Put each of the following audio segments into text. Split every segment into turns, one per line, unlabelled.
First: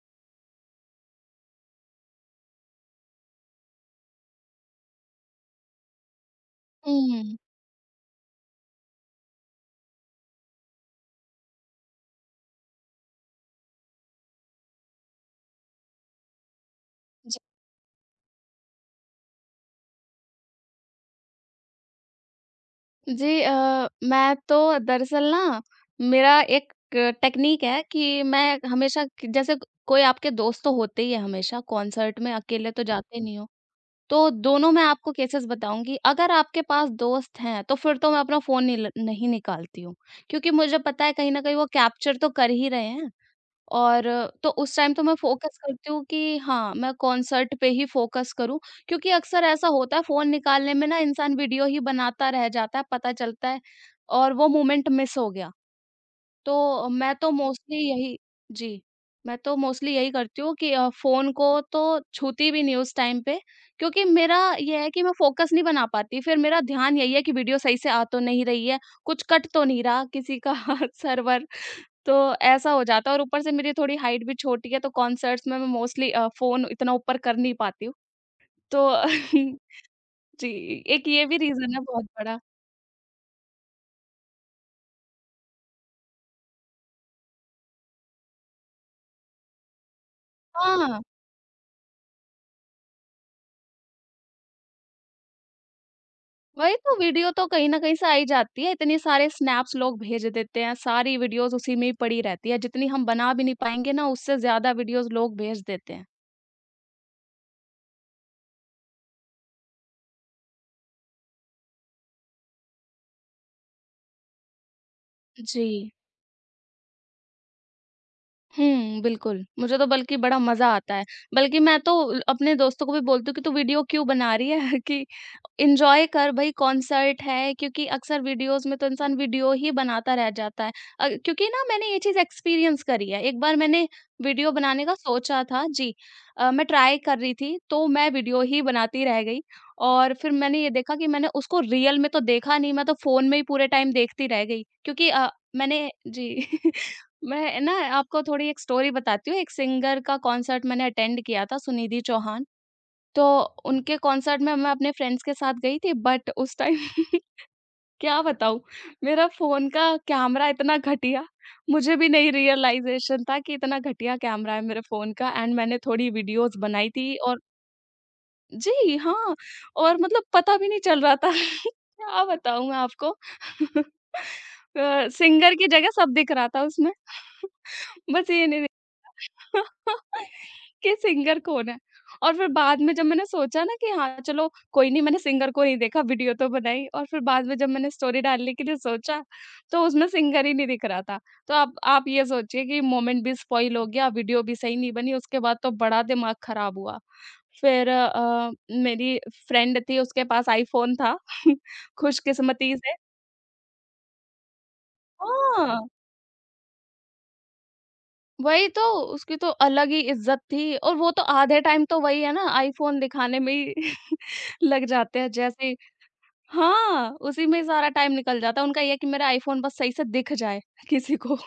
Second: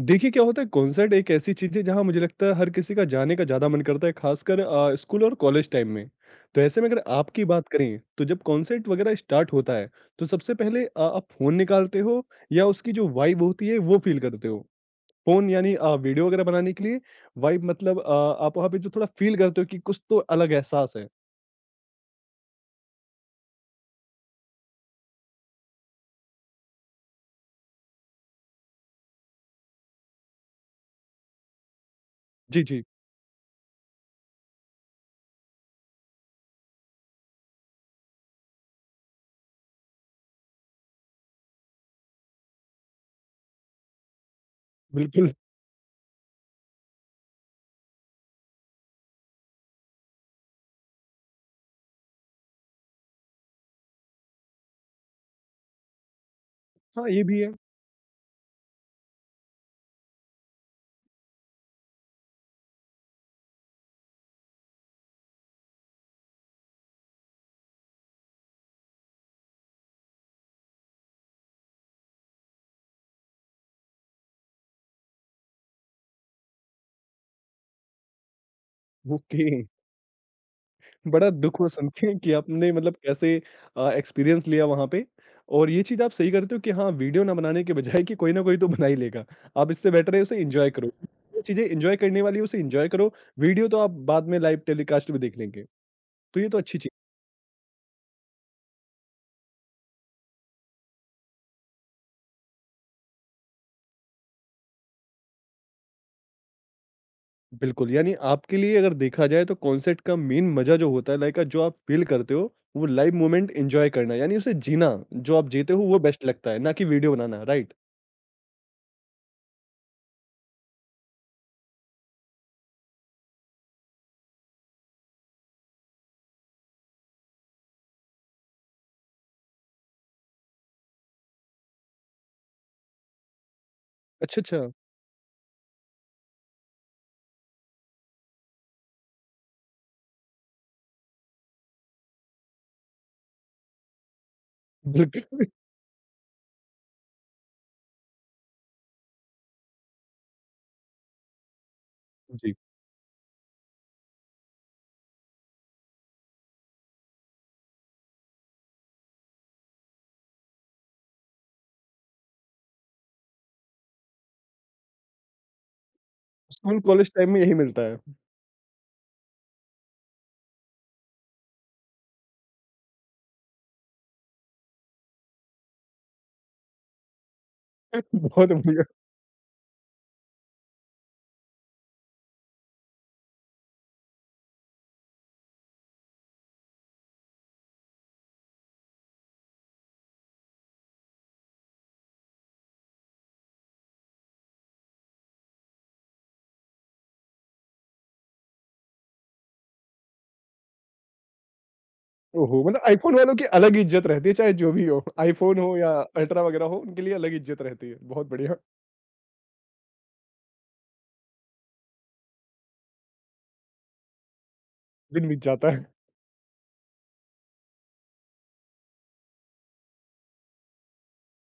देखिए, क्या होता है कॉन्सर्ट एक ऐसी चीज़ है जहाँ मुझे लगता है हर किसी का जाने का ज़्यादा मन करता है ख़ासकर स्कूल और कॉलेज टाइम में। तो ऐसे में अगर
हुँ।
आपकी बात करें तो जब कॉन्सर्ट वग़ैरह स्टार्ट होता है तो सबसे पहले आप फ़ोन निकालते हो या उसकी जो वाइब होती है वो फ़ील करते हो? फ़ोन यानी वीडियो वग़ैरह बनाने के लिए,
जी।
वाइब मतलब आप वहाँ पे जो थोड़ा फ़ील करते हो कि कुछ तो अलग एहसास है?
जी, मैं तो दरअसल ना मेरा एक टेक्नीक है कि मैं हमेशा कि जैसे कोई आपके दोस्त तो होते ही है हमेशा कॉन्सर्ट में,
जी,
अकेले तो
जी।
जाते नहीं हो। तो दोनों मैं आपको केसेस बताऊँगी। अगर आपके पास दोस्त हैं, तो फिर तो मैं अपना फ़ोन नहीं निकालती हूँ। क्योंकि मुझे पता है कहीं न कहीं वो कैप्चर तो कर ही रहे हैं। और तो उस टाइम तो मैं
बिल्कुल।
फ़ोकस करती हूँ कि हाँ, मैं कॉन्सर्ट पे ही फ़ोकस करूँ क्योंकि अक्सर ऐसा होता है फ़ोन निकालने में ना इंसान वीडियो ही बनाता रह जाता है, पता चलता है और वो मोमेंट मिस हो गया। तो
हाँ,
मैं
ये
तो
भी है।
मोस्टली यही जी, मैं तो मोस्टली यही करती हूँ कि फ़ोन को तो छूती भी नहीं उस टाइम पे क्योंकि मेरा ये है कि मैं फ़ोकस नहीं बना पाती, फिर मेरा ध्यान यही है कि वीडियो सही से आ तो नहीं रही है, कुछ कट तो नहीं रहा किसी का सर्वर। तो ऐसा हो जाता है और ऊपर से मेरी थोड़ी हाइट भी छोटी है तो कॉन्सर्ट्स में मैं मोस्टली फ़ोन इतना ऊपर कर नहीं पाती हूँ। तो
ओके।
जी, एक ये
बड़ा
भी
दुःख हुआ
रीज़न है
सुन
बहुत
के कि
बड़ा।
आपने मतलब कैसे एक्सपीरियंस लिया वहाँ पे और ये चीज़ आप सही करते हो कि हाँ, वीडियो ना बनाने के बजाय कि कोई ना कोई तो बना ही लेगा। आप इससे बेटर है उसे एन्जॉय करो।
हाँ,
जो चीज़ें एन्जॉय करने वाली है उसे एन्जॉय करो, वीडियो तो आप बाद में लाइव टेलीकास्ट भी देख लेंगे। तो ये तो
वही
अच्छी चीज़
तो। वीडियो तो कहीं न कहीं से आ ही जाती है, इतने सारे स्नैप्स लोग भेज देते हैं, सारी वीडियोज़ उसी में ही पड़ी रहती है, जितनी हम बना भी नहीं पाएँगे ना उससे ज़्यादा वीडियोज़ लोग भेज देते हैं।
बिल्कुल, यानी आपके लिए अगर देखा जाए तो कॉन्सर्ट का मेन मज़ा जो होता है लाइक जो आप फ़ील करते हो, वो लाइव मोमेंट एन्जॉय करना यानी उसे जीना, जो आप
जी।
जीते हो वो बेस्ट लगता है, ना कि वीडियो बनाना, राइट?
हुँ, बिल्कुल। मुझे तो बल्कि बड़ा मज़ा आता है। बल्कि मैं तो अपने दोस्तों को भी बोलती हूँ कि तू वीडियो क्यों बना रही है कि एन्जॉय कर भई कॉन्सर्ट है, क्योंकि अक्सर वीडियोज़ में तो इंसान वीडियो ही बनाता रह जाता है। क्योंकि ना मैंने ये चीज़ एक्सपीरियंस करी है। एक बार मैंने
अच्छा,
वीडियो
अच्छा।
बनाने का सोचा था जी। मैं ट्राई कर रही थी तो मैं वीडियो ही बनाती रह गई और फिर मैंने ये देखा कि मैंने उसको रियल में तो देखा नहीं, मैं तो फ़ोन में ही पूरे टाइम देखती रह गई क्योंकि
बिल्कुल,
मैंने जी। मैं ना आपको थोड़ी एक स्टोरी बताती हूँ। एक सिंगर का कॉन्सर्ट मैंने अटेंड किया था, सुनिधि चौहान।
जी।
तो उनके कॉन्सर्ट में मैं अपने फ्रेंड्स के साथ गई थी बट उस टाइम क्या बताऊँ, मेरा फ़ोन का कैमरा इतना घटिया, मुझे भी नहीं रियलाइज़ेशन था कि इतना घटिया कैमरा है मेरे फ़ोन का। एंड मैंने थोड़ी वीडियोज़
स्कूल,
बनाई
कॉलेज
थी
टाइम
और
में यही मिलता है।
जी, हाँ, और मतलब पता भी नहीं चल रहा था। क्या बताऊँ मैं आपको? सिंगर की जगह सब दिख रहा था उसमें। बस ये
बहुत
नहीं दिख
बढ़िया।
रहा था कि सिंगर कौन है? और फिर बाद में जब मैंने सोचा ना कि हाँ, चलो कोई नहीं, मैंने सिंगर को नहीं देखा, वीडियो तो बनाई और फिर बाद में जब मैंने स्टोरी डालने के लिए सोचा, तो उसमें सिंगर ही नहीं दिख रहा था। तो आप ये सोचिए कि मोमेंट भी स्पॉइल हो गया, वीडियो भी सही नहीं बनी, उसके बाद तो बड़ा दिमाग खराब हुआ। फिर मेरी फ्रेंड थी उसके पास आईफ़ोन था
ओहो!
खुशकिस्मती
मतलब
से।
आईफ़ोन वालों की अलग ही इज़्ज़त रहती है, चाहे जो भी हो। आईफ़ोन हो
हाँ,
या अल्ट्रा वगैरह हो, उनके लिए अलग इज़्ज़त रहती है। बहुत बढ़िया,
वही तो। उसकी तो अलग ही इज़्ज़त थी और वो तो आधे टाइम तो वही है ना, आईफ़ोन दिखाने में ही लग जाते
दिन
हैं
बीत
जैसे
जाता
ही।
है।
हाँ, उसी में ही सारा टाइम निकल जाता है। उनका ये है कि मेरा आईफ़ोन बस सही से दिख जाए किसी को।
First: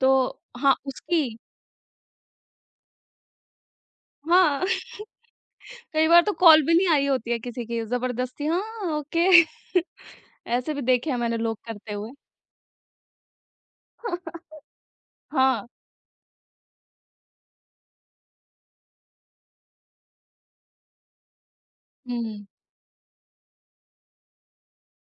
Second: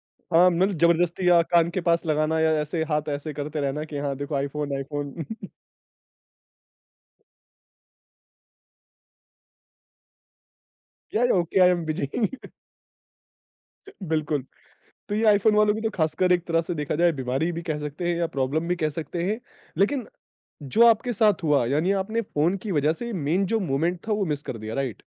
तो
हाँ,
हाँ,
मतलब
उसकी।
ज़बरदस्ती या कान के पास लगाना या ऐसे हाथ ऐसे करते रहना कि हाँ, देखो
हाँ,
आईफ़ोन, आईफ़ोन।
कई बार तो कॉल भी नहीं आई होती है किसी की, ज़बरदस्ती हाँ, ओके ऐसे भी देखे हैं
या
मैंने लोग
ओके, आई एम
करते
बिज़ी।
हुए।
बिल्कुल, तो ये आईफ़ोन
हाँ,
वालों की तो ख़ासकर एक तरह से देखा जाए बीमारी भी कह सकते हैं या प्रॉब्लम भी कह सकते हैं। लेकिन जो आपके साथ हुआ, यानी आपने
हुँ।
फ़ोन की वजह से मेन जो मोमेंट था, वो मिस कर दिया, राइट?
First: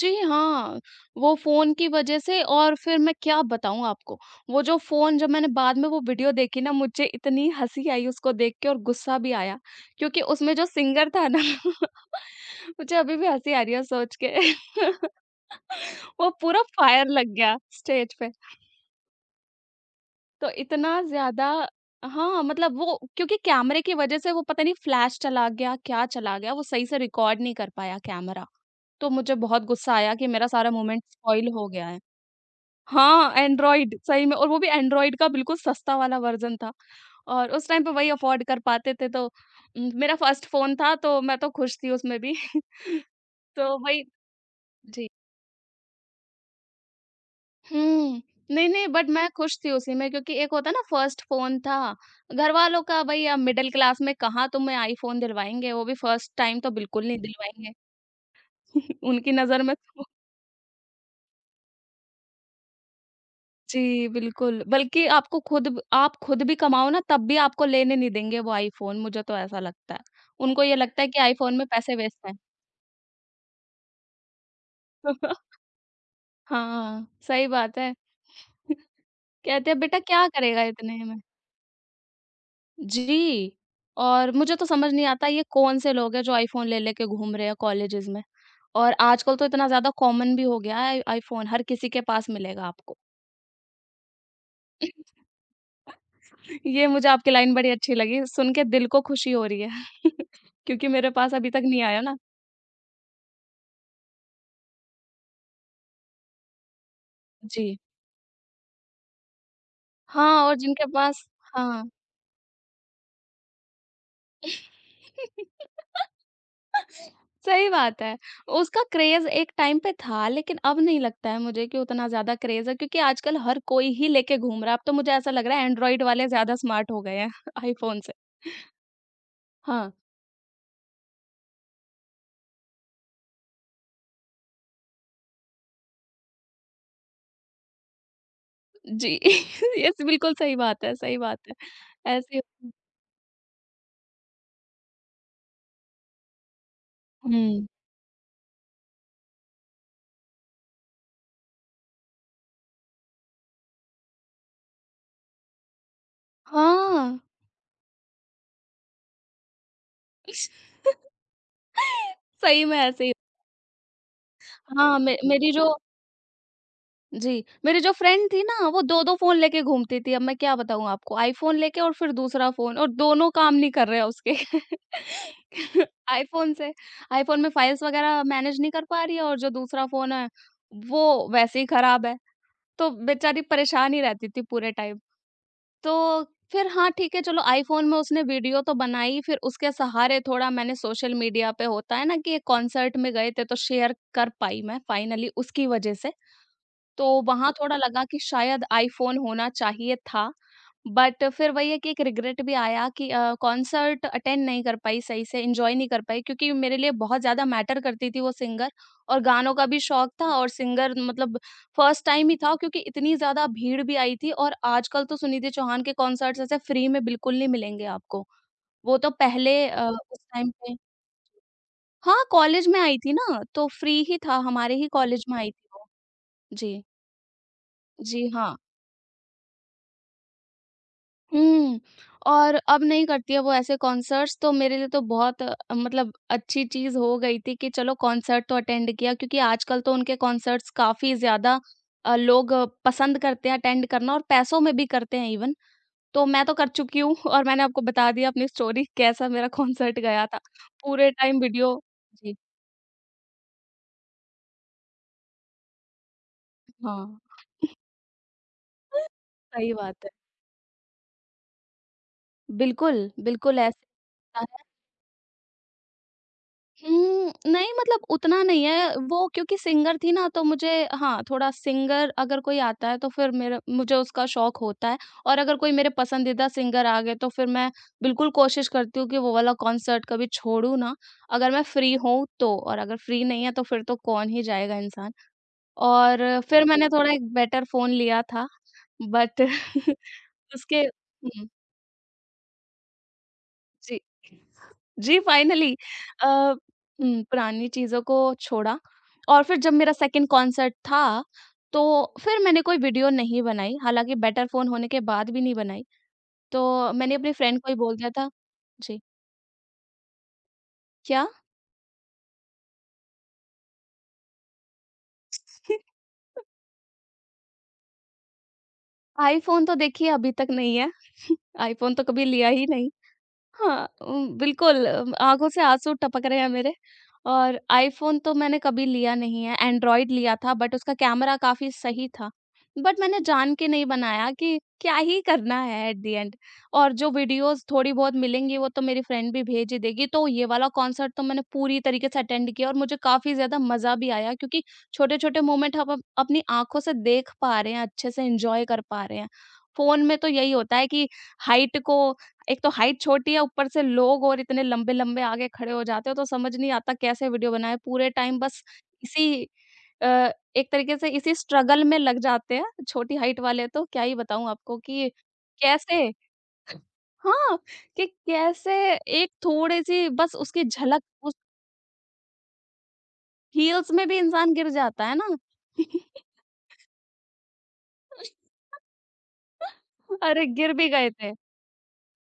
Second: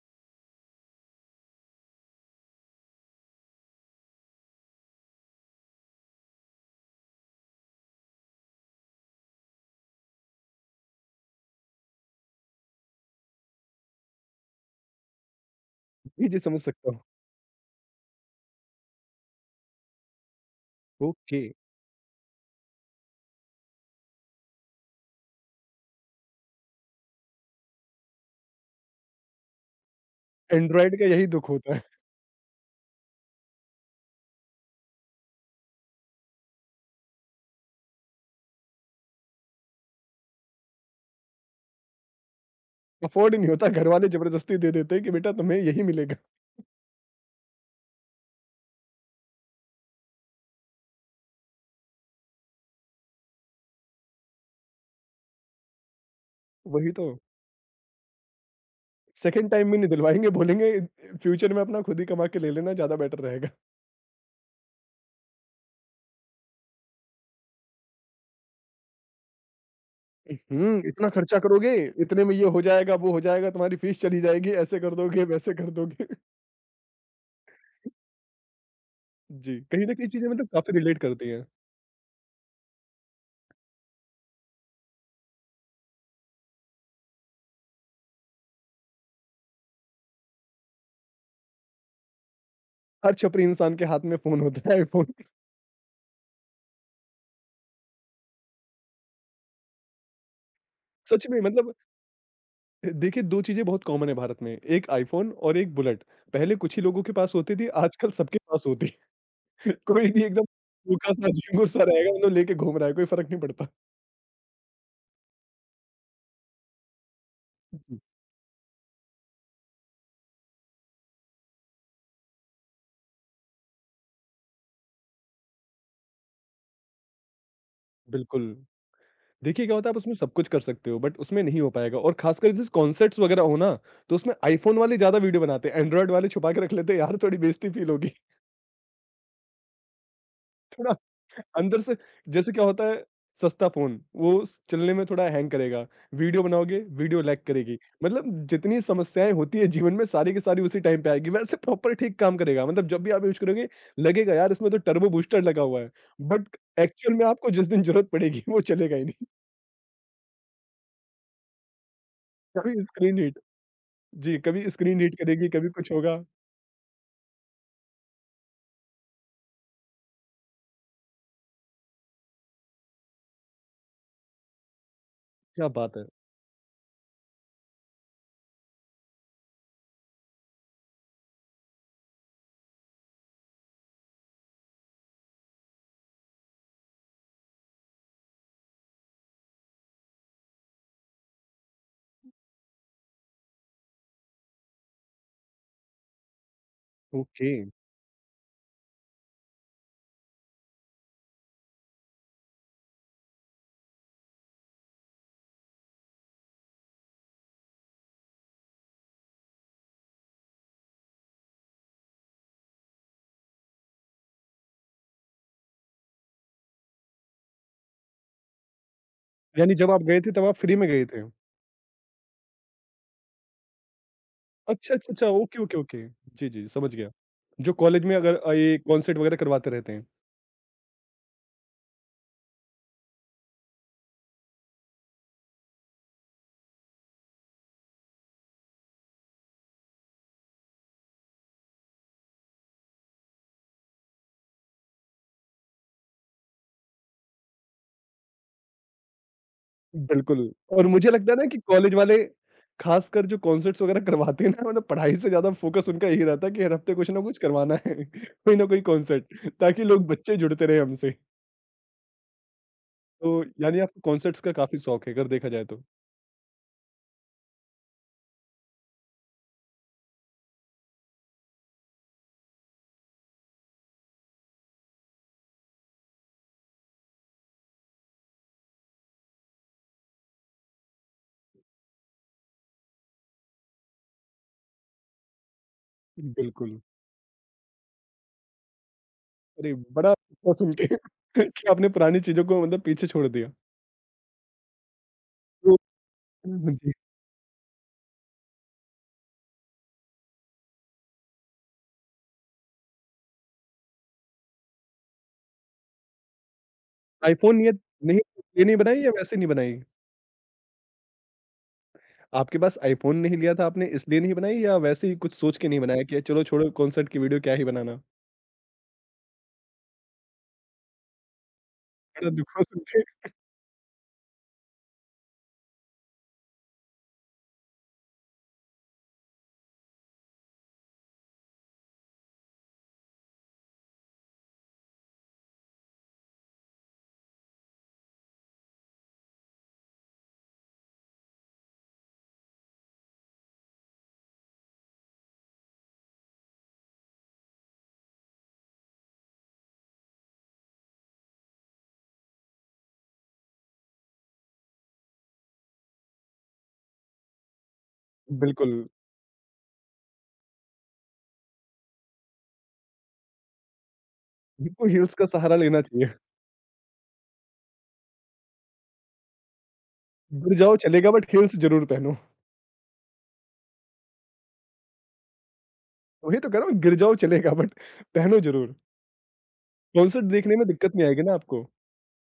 जी हाँ, वो फ़ोन की वज़ह से। और फिर मैं क्या बताऊँ आपको, वो जो फ़ोन, जब मैंने बाद में वो वीडियो देखी ना मुझे इतनी हँसी आई उसको देख के और गुस्सा भी आया, क्योंकि उसमें जो सिंगर था ना मुझे अभी भी हँसी आ रही है सोच के। वो
जी, जी, समझ
पूरा
सकता हूँ।
फायर लग गया स्टेज पे, तो इतना
ओके,
ज़्यादा। हाँ, मतलब वो क्योंकि कैमरे की वज़ह से वो पता नहीं फ्लैश चला गया, क्या चला गया, वो सही से रिकॉर्ड नहीं कर पाया कैमरा, तो मुझे बहुत गुस्सा आया कि मेरा सारा
एंड्रॉयड
मोमेंट
का यही
स्पॉइल
दुःख
हो
होता है।
गया है। हाँ, एंड्रॉइड सही में, और वो भी एंड्रॉइड का बिल्कुल सस्ता वाला वर्ज़न था और उस टाइम पे वही अफ़ोर्ड कर पाते थे, तो मेरा फर्स्ट फ़ोन था तो मैं तो खुश थी उसमें भी।
अफ़ोर्ड ही नहीं होता,
तो वही।
घरवाले ज़बरदस्ती दे देते हैं
जी।
कि बेटा तुम्हें यही मिलेगा।
हुँ। नहीं, नहीं बट मैं खुश थी उसी में क्योंकि एक होता है ना, फर्स्ट फ़ोन था, घरवालों का भई अब मिडल क्लास में कहाँ तुम्हें आईफ़ोन दिलवाएँगे, वो भी फर्स्ट टाइम तो
वही
बिल्कुल
तो,
नहीं दिलवाएँगे। उनकी
सेकंड
नज़र
टाइम
में
भी नहीं दिलवाएँगे, बोलेंगे फ्यूचर में अपना खुद ही कमा के ले लेना ज़्यादा बेटर रहेगा।
जी, बिल्कुल। बल्कि आपको खुद ब आप खुद भी कमाओ ना तब भी आपको लेने नहीं देंगे वो आईफ़ोन, मुझे तो ऐसा लगता है।
उ,
उनको ये
हुँ,
लगता है
इतना
कि
खर्चा
आईफ़ोन में
करोगे,
पैसे
इतने
वेस्ट
में
हैं।
ये हो जाएगा, वो हो जाएगा, तुम्हारी फीस चली जाएगी, ऐसे कर दोगे, वैसे कर दोगे।
हाँ, सही बात है।
जी,
कहते हैं
कहीं न
बेटा
कहीं
क्या
चीज़ें मतलब
करेगा
काफ़ी
इतने
रिलेट
में?
करती हैं।
जी, और मुझे तो समझ नहीं आता ये कौन से लोग हैं जो आईफ़ोन ले लेके घूम रहे हैं कॉलेजेज़ में। और आजकल तो इतना ज़्यादा कॉमन भी हो गया है, आईफ़ोन हर किसी के पास मिलेगा आपको।
हर छपरी इंसान के हाथ में फ़ोन होता है आईफ़ोन।
ये मुझे आपकी लाइन बड़ी अच्छी लगी, सुन के दिल को खुशी हो रही है। क्योंकि मेरे
सच
पास
में
अभी तक
मतलब
नहीं आया ना।
देखिए 2 चीज़ें बहुत कॉमन है भारत में, एक आईफ़ोन और एक बुलेट। पहले कुछ ही लोगों के पास होती
जी।
थी, आजकल सबके पास होती कोई भी
हाँ,
एकदम
और जिनके पास।
भूखा-सा, झिंगुर-सा
हाँ।
रहेगा, मतलब लेके घूम रहा है, कोई फ़र्क नहीं पड़ता।
सही
जी,
बात है। उसका क्रेज़ एक टाइम पे था, लेकिन अब नहीं लगता है मुझे कि उतना ज़्यादा क्रेज़ है क्योंकि आजकल हर कोई ही लेके घूम रहा है। अब तो मुझे ऐसा लग रहा है एंड्रॉइड वाले ज़्यादा स्मार्ट हो गए हैं आईफ़ोन से।
बिल्कुल। देखिए क्या होता
हाँ,
है आप उसमें सब कुछ कर सकते हो, बट उसमें नहीं हो पाएगा और ख़ासकर जैसे कॉन्सर्ट्स वग़ैरह हो ना, तो उसमें आईफ़ोन वाले ज़्यादा वीडियो बनाते हैं, एंड्रॉयड वाले छुपा के रख लेते हैं, यार थोड़ी बेइज़्ज़ती फ़ील होगी।
जी। ये स बिल्कुल सही बात है,
थोड़ा
सही बात है।
अंदर से
ऐसे
जैसे क्या
हुँ,
होता है सस्ता फ़ोन, वो स चलने में थोड़ा हैंग करेगा, वीडियो बनाओगे, वीडियो लैग
हुँ।
करेगी। मतलब जितनी समस्याएँ होती हैं जीवन में सारी की सारी उसी टाइम पे आएगी। वैसे प्रॉपर ठीक काम करेगा, मतलब जब भी आप यूज़ करोगे लगेगा यार इसमें तो टर्बो बूस्टर लगा हुआ है, बट एक्चुअल
हाँ।
में आपको जिस दिन ज़रूरत पड़ेगी वो चलेगा ही नहीं।
सही में
कभी
ऐसे ही।
स्क्रीन हीट जी, कभी
हाँ,
स्क्रीन हीट
मे
करेगी,
मेरी जो
कभी कुछ होगा।
जी, मेरी जो फ्रेंड थी ना वो 2-2 फ़ोन लेके घूमती थी, अब मैं क्या बताऊँ आपको? आईफ़ोन लेके और फिर दूसरा फ़ोन और दोनों काम नहीं कर रहे हैं उसके।
क्या बात है!
आईफ़ोन से आईफ़ोन में फ़ाइल्स वग़ैरह मैनेज नहीं कर पा रही है और जो दूसरा फ़ोन है, वो वैसे ही ख़राब है, तो बेचारी परेशान ही रहती थी पूरे टाइम। तो फिर हाँ, ठीक है, चलो आईफ़ोन में उसने वीडियो तो बनाई, फिर उसके सहारे थोड़ा मैंने सोशल मीडिया पे होता है ना कि एक कॉन्सर्ट में गए थे, तो शेयर कर पाई मैं फ़ाइनली उसकी वज़ह से। तो
ओके,
वहाँ थोड़ा लगा कि शायद आईफ़ोन होना चाहिए था। बट फिर वही है कि एक रिग्रेट भी आया कि कॉन्सर्ट अटेंड नहीं कर पाई सही से, एन्जॉय नहीं कर पाई क्योंकि मेरे लिए बहुत ज़्यादा मैटर करती थी वो सिंगर और गानों का भी शौक था और सिंगर मतलब फर्स्ट टाइम ही था क्योंकि इतनी ज़्यादा भीड़ भी आई थी और आजकल तो सुनिधि चौहान के कॉन्सर्ट्स ऐसे फ्री में बिल्कुल नहीं मिलेंगे आपको। वो तो पहले
यानी जब आप
उस
गए थे तब
टाइम
आप
पे।
फ्री में गए थे?
हाँ, कॉलेज में आई थी ना, तो फ्री ही था, हमारे ही
अच्छा, अच्छा,
कॉलेज
अच्छा।
में आई
ओके,
थी
ओके,
वो।
ओके। जी, जी,
जी।
समझ गया। जो कॉलेज में
जी,
अगर
हाँ।
ये कॉन्सर्ट वगैरह करवाते रहते हैं।
हुँ, और अब नहीं करती है वो ऐसे कॉन्सर्ट्स, तो मेरे लिए तो बहुत मतलब अच्छी चीज़ हो गई थी कि चलो कॉन्सर्ट तो अटेंड किया क्योंकि आजकल तो उनके कॉन्सर्ट्स काफ़ी ज़्यादा लोग पसंद करते हैं अटेंड करना और पैसों में भी करते हैं इवन। तो मैं तो कर चुकी हूँ और मैंने आपको बता दिया अपनी स्टोरी कैसा मेरा कॉन्सर्ट गया था।
बिल्कुल और
पूरे
मुझे लगता है
टाइम
ना कि
वीडियो
कॉलेज वाले
जी,
खासकर जो कॉन्सर्ट्स वगैरह करवाते हैं ना मतलब पढ़ाई से ज़्यादा फ़ोकस उनका यही रहता है कि हर हफ्ते कुछ
हाँ।
ना कुछ करवाना है, कोई ना कोई कॉन्सर्ट
सही
ताकि
बात
लोग
है।
बच्चे जुड़ते रहें हमसे।
बिल्कुल,
तो
बिल्कुल
यानी
ऐसा।
आपको कॉन्सर्ट्स का काफ़ी शौक है अगर देखा जाए तो?
हुँ, नहीं मतलब उतना नहीं है, वो क्योंकि सिंगर थी ना तो मुझे। हाँ, थोड़ा सिंगर अगर कोई आता है तो फिर मेरा मुझे उसका शौक होता है और अगर कोई मेरे पसंदीदा सिंगर आ गए तो फिर मैं बिल्कुल कोशिश करती हूँ कि वो वाला कॉन्सर्ट कभी छोड़ूँ ना, अगर मैं फ्री हूँ तो, और अगर फ्री नहीं है तो फिर तो कौन ही जाएगा इंसान। और फिर
बिल्कुल।
मैंने थोड़ा एक बेटर फ़ोन लिया था, बट
अरे! बड़ा अच्छा सुन
उसके
के
हुँ,
कि आपने पुरानी चीज़ों को मतलब पीछे छोड़ दिया।
जी। जी, फाइनली
तो जी,
हुँ, पुरानी चीज़ों को छोड़ा और फिर जब मेरा सेकंड कॉन्सर्ट था, तो फिर मैंने कोई वीडियो नहीं बनाई, हालाँकि बेटर फ़ोन होने के बाद भी नहीं बनाई। तो मैंने अपने फ्रेंड
आईफ़ोन
को ही बोल दिया
नहीं
था
ये नहीं
जी,
बनाई या वैसे नहीं बनाई?
क्या?
आपके पास आईफ़ोन नहीं लिया था आपने इसलिए नहीं बनाई या वैसे ही कुछ सोच के नहीं बनाया कि चलो छोड़ो कॉन्सर्ट की वीडियो क्या ही बनाना?
आईफ़ोन तो देखिए अभी तक नहीं है। आईफ़ोन तो कभी
बड़ा
लिया
दुख हुआ
ही
सुन
नहीं।
के
हाँ, बिल्कुल आँखों से आँसू टपक रहे हैं मेरे। और आईफ़ोन तो मैंने कभी लिया नहीं है, एंड्रॉयड लिया था बट उसका कैमरा काफ़ी सही था। बट मैंने जान के नहीं बनाया कि क्या ही करना है एट द एंड। और जो वीडियोज़ थोड़ी बहुत मिलेंगी वो तो मेरी फ्रेंड भी भेज ही देगी। तो ये वाला कॉन्सर्ट तो मैंने पूरी तरीके से अटेंड किया और मुझे काफ़ी ज़्यादा मज़ा भी आया क्योंकि छोटे-छोटे मोमेंट हम अप अपनी आँखों से देख पा रहे हैं, अच्छे से एन्जॉय कर पा रहे हैं। फ़ोन में तो यही होता है कि हाइट को एक तो हाइट छोटी है, ऊपर से लोग और इतने लंबे-लंबे आगे खड़े हो जाते हो, तो समझ नहीं आता कैसे वीडियो बनाएँ। पूरे टाइम बस
बिल्कुल,
इसी अ, एक तरीके से इसी स्ट्रगल में लग जाते हैं, छोटी हाइट वाले तो क्या ही बताऊँ आपको
बिल्कुल
कि
हील्स का सहारा लेना
कैसे
चाहिए।
हाँ, कैसे एक थोड़ी-सी बस
गिर
उसकी
जाओ
झलक
चलेगा बट
उस
हील्स ज़रूर पहनो।
हील्स में भी इंसान गिर जाता है ना।
वही तो कह रहा हूँ गिर जाओ चलेगा बट पहनो ज़रूर। कॉन्सर्ट
अरे!
देखने में
गिर भी
दिक्कत नहीं
गए
आएगी
थे।
ना आपको।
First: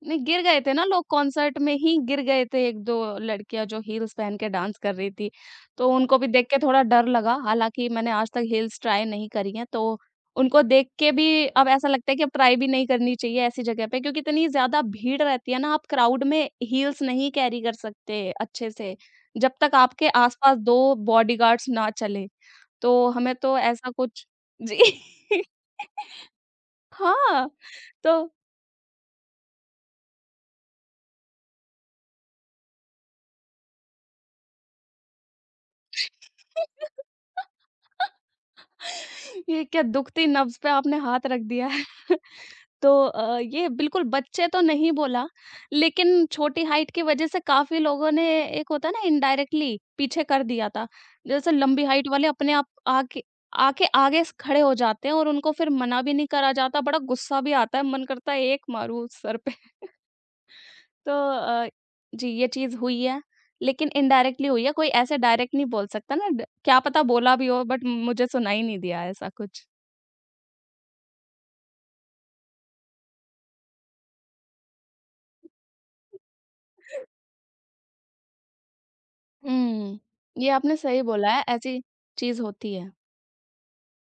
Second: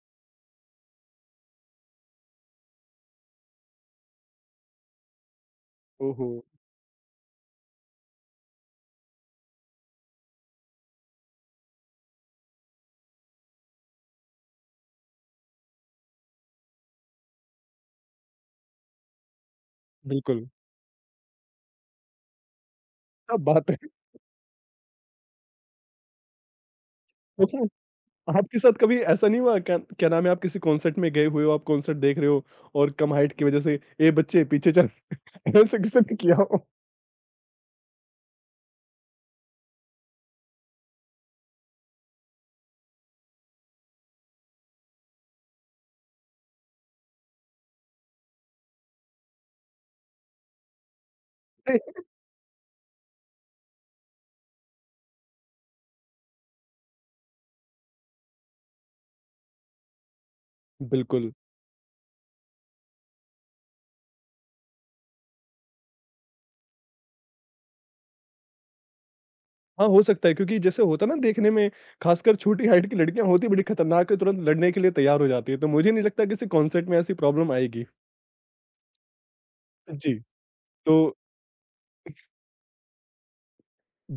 नहीं, गिर गए थे ना लोग कॉन्सर्ट में ही गिर गए थे। 1-2 लड़कियाँ जो हील्स पहन के डांस कर रही थी। तो उनको भी
ओहो!
देख के थोड़ा डर लगा, हालाँकि मैंने आज तक हील्स ट्राई नहीं करी हैं, तो उनको देख के भी अब ऐसा लगता है कि अब ट्राई भी नहीं करनी चाहिए ऐसी जगह पे क्योंकि इतनी ज़्यादा भीड़ रहती है ना, आप क्राउड में हील्स नहीं कैरी कर सकते अच्छे से, जब तक आपके
बिल्कुल,
आस-पास 2 बॉडीगार्ड्स ना चलें। तो हमें
क्या
तो
बात है।
ऐसा कुछ। जी। हाँ,
देखिए
तो
आपके साथ कभी ऐसा नहीं हुआ क्या क्या नाम है आप किसी कॉन्सर्ट में गए हुए हो, आप कॉन्सर्ट देख रहे हो और कम हाइट की वज़ह से, "ए बच्चे पीछे चल" ऐसा किसी ने किया हो?
ये क्या दुखती नब्ज़ पे आपने हाथ रख दिया है। तो ये बिल्कुल बच्चे तो नहीं बोला, लेकिन छोटी हाइट की वज़ह से काफ़ी लोगों ने, एक होता है ना, इनडायरेक्टली पीछे कर दिया था। जैसे लंबी हाइट वाले अपने आप आके आके आगे स खड़े हो जाते हैं और उनको फिर मना भी नहीं करा जाता, बड़ा गुस्सा भी आता है, मन करता है एक मारूँ सर पे। तो
बिल्कुल।
जी, ये चीज़ हुई है, लेकिन इनडायरेक्टली हुई है, कोई ऐसे डायरेक्ट नहीं बोल सकता ना ड क्या पता बोला भी हो बट मुझे सुनाई नहीं दिया ऐसा कुछ।
हाँ, हो सकता है क्योंकि जैसे होता है ना देखने में खासकर छोटी हाइट की लड़कियाँ होती बड़ी खतरनाक है, तुरंत लड़ने के लिए तैयार हो जाती है, तो मुझे नहीं लगता किसी कॉन्सर्ट में ऐसी प्रॉब्लम आएगी।
हुँ,
जी।
ये आपने
तो
सही बोला है, ऐसी चीज़ होती है।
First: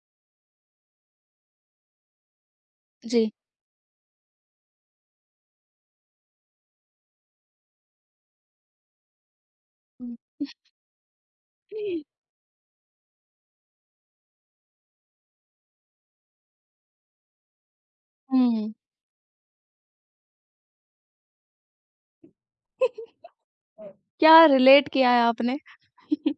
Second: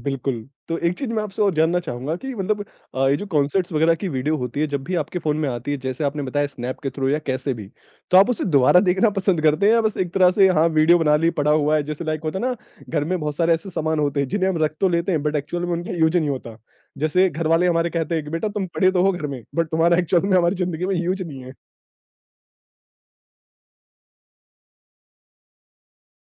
बिल्कुल, तो एक चीज़ मैं आपसे और जानना चाहूँगा कि मतलब ये जो
जी।
कॉन्सर्ट्स वगैरह की वीडियो होती है, जब भी आपके फ़ोन में आती है, जैसे आपने बताया स्नैप के थ्रू या कैसे भी, तो आप उसे दोबारा देखना पसंद करते हैं या बस एक तरह से हाँ, वीडियो बना ली, पड़ा हुआ है, जैसे लाइक होता है ना, घर में बहुत सारे ऐसे सामान होते हैं, जिन्हें हम रख तो लेते हैं बट एक्चुअल में उनका यूज़ ही नहीं होता। जैसे घरवाले हमारे कहते हैं कि बेटा तुम
हुँ।
पढ़े तो हो घर में, बट तुम्हारा एक्चुअल में हमारी ज़िंदगी में यूज़ नहीं है।
क्या रिलेट किया है आपने।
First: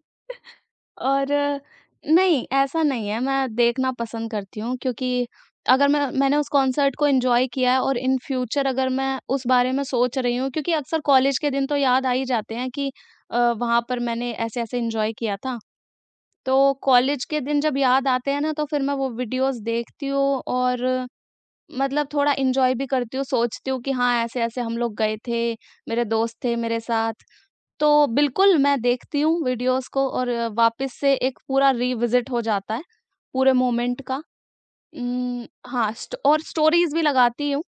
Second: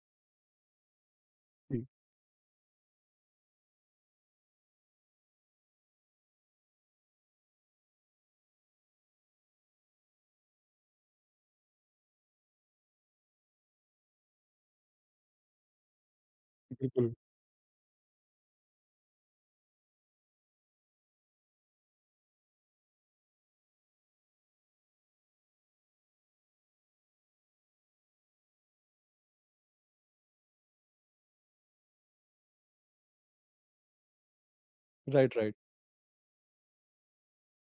और
जी,
नहीं, ऐसा नहीं है, मैं देखना पसंद करती हूँ क्योंकि अगर मैं मैंने उस कॉन्सर्ट को एन्जॉय किया है और इन फ्यूचर अगर मैं उस बारे में सोच रही हूँ क्योंकि अक्सर कॉलेज के दिन तो याद आ ही जाते हैं कि वहाँ पर मैंने ऐसे-ऐसे एन्जॉय किया था। तो
बिल्कुल,
कॉलेज के दिन जब याद आते हैं ना, तो फिर मैं वो वीडियोज़ देखती हूँ और मतलब थोड़ा एन्जॉय भी करती हूँ, सोचती हूँ कि हाँ, ऐसे-ऐसे हम लोग गए थे, मेरे दोस्त थे मेरे साथ। तो बिल्कुल, मैं देखती हूँ वीडियोज़ को और वापस से एक पूरा रिविज़िट हो जाता है, पूरे मोमेंट का।
राइट, राइट,
हाँ, स्टोरीज़ भी लगाती हूँ।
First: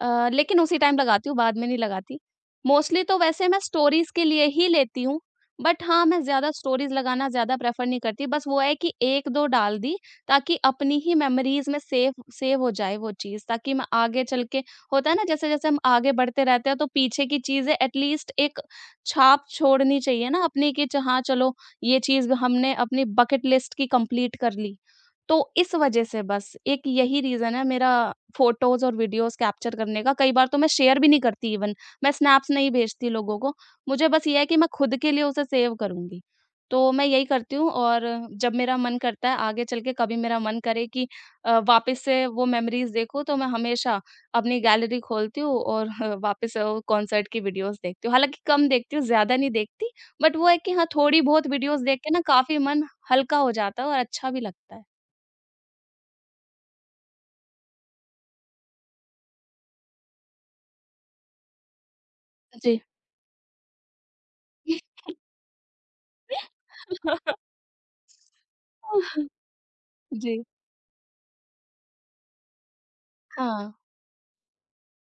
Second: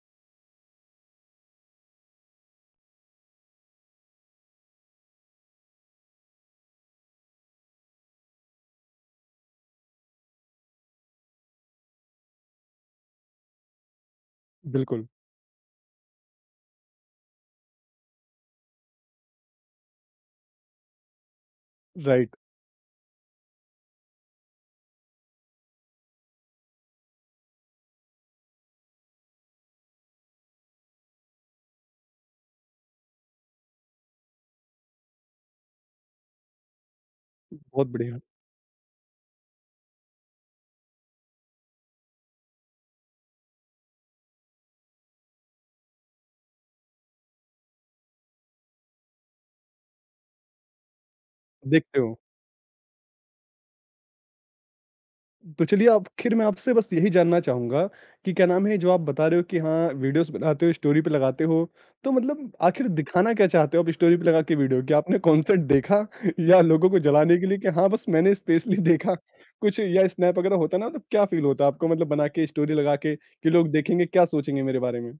लेकिन उसी टाइम लगाती हूँ, बाद में नहीं लगाती। मोस्टली तो वैसे मैं स्टोरीज़ के लिए ही लेती हूँ, बट हाँ, मैं ज़्यादा स्टोरीज़ लगाना ज़्यादा प्रेफ़र नहीं करती। बस वो है कि 1-2 डाल दी, ताकि अपनी ही मेमोरीज़ में सेव सेव हो जाए वो चीज़, ताकि मैं आगे चल के,
बिल्कुल,
होता है ना, जैसे-जैसे हम आगे बढ़ते रहते हैं, तो पीछे की चीज़ें एटलीस्ट एक छाप छोड़नी चाहिए ना अपनी कि च हाँ, चलो, ये चीज़
राइट,
हमने अपनी बकेट लिस्ट की कंप्लीट कर ली। तो इस वजह से बस एक यही रीज़न है मेरा फ़ोटोज़ और वीडियोज़ कैप्चर करने का, कई बार तो मैं शेयर भी नहीं करती इवन, मैं स्नैप्स नहीं भेजती लोगों को। मुझे बस ये है कि मैं खुद के लिए उसे सेव करूँगी। तो मैं यही करती हूँ
बहुत
और
बढ़िया,
जब मेरा मन करता है आगे चल के कभी मेरा मन करे कि वापस से वो मेमोरीज़ देखूँ तो मैं हमेशा अपनी गैलरी खोलती हूँ और वापस से वो कॉन्सर्ट की वीडियोज़ देखती हूँ। हालाँकि कम देखती हूँ, ज़्यादा नहीं देखती बट वो है कि हाँ, थोड़ी बहुत वीडियोज़ देख
देखते
के
हो।
ना काफ़ी मन हल्का हो जाता है और अच्छा भी लगता है।
तो चलिए आखिर मैं आपसे बस यही जानना चाहूँगा कि क्या नाम है जो आप बता रहे हो कि हाँ, वीडियोज़ बनाते हो, स्टोरी पे लगाते हो, तो मतलब
जी।
आखिर दिखाना क्या चाहते हो आप स्टोरी पे लगा के वीडियो? कि आपने कॉन्सर्ट देखा या लोगों को जलाने के लिए कि हाँ, बस मैंने स्पेशली देखा कुछ या स्नैप
जी,
वगैरह होता ना तो क्या फ़ील होता आपको मतलब बना के स्टोरी लगा के कि लोग
हाँ।
देखेंगे क्या सोचेंगे मेरे बारे में?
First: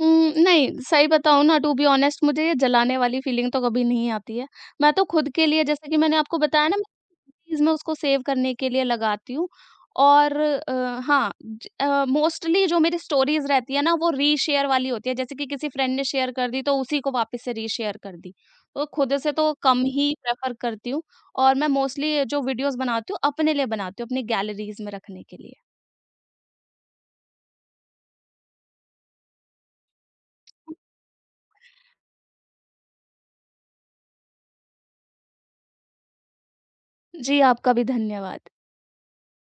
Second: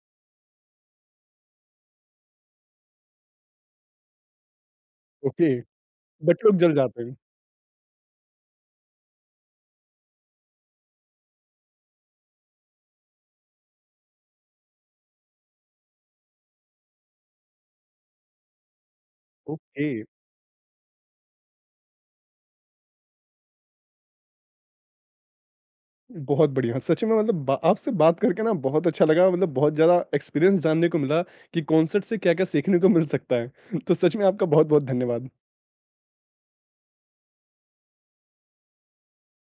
उम, नहीं, सही बताऊँ ना टू बी ऑनेस्ट मुझे ये जलाने वाली फीलिंग तो कभी नहीं आती है। मैं तो खुद के
ओके,
लिए, जैसे कि मैंने आपको
बट लोग
बताया
जल
ना,
जाते हैं।
मैं उसको सेव करने के लिए लगाती हूँ। और मोस्टली जो मेरी स्टोरीज़ रहती है ना वो रीशेयर वाली होती है। जैसे कि किसी फ्रेंड ने शेयर कर दी तो उसी को वापस से रीशेयर कर दी। तो खुद से तो कम
ओके।
ही प्रेफ़र करती हूँ। और मैं मोस्टली जो वीडियोज़ बनाती हूँ अपने लिए बनाती हूँ, अपनी गैलरीज़ में रखने के लिए।
बहुत बढ़िया, सच में मतलब बा आपसे बात करके ना बहुत अच्छा लगा मतलब बहुत ज़्यादा एक्सपीरियंस जानने को मिला कि कॉन्सर्ट से क्या-क्या सीखने को मिल सकता है। तो सच में आपका बहुत-बहुत धन्यवाद।
जी, आपका भी धन्यवाद।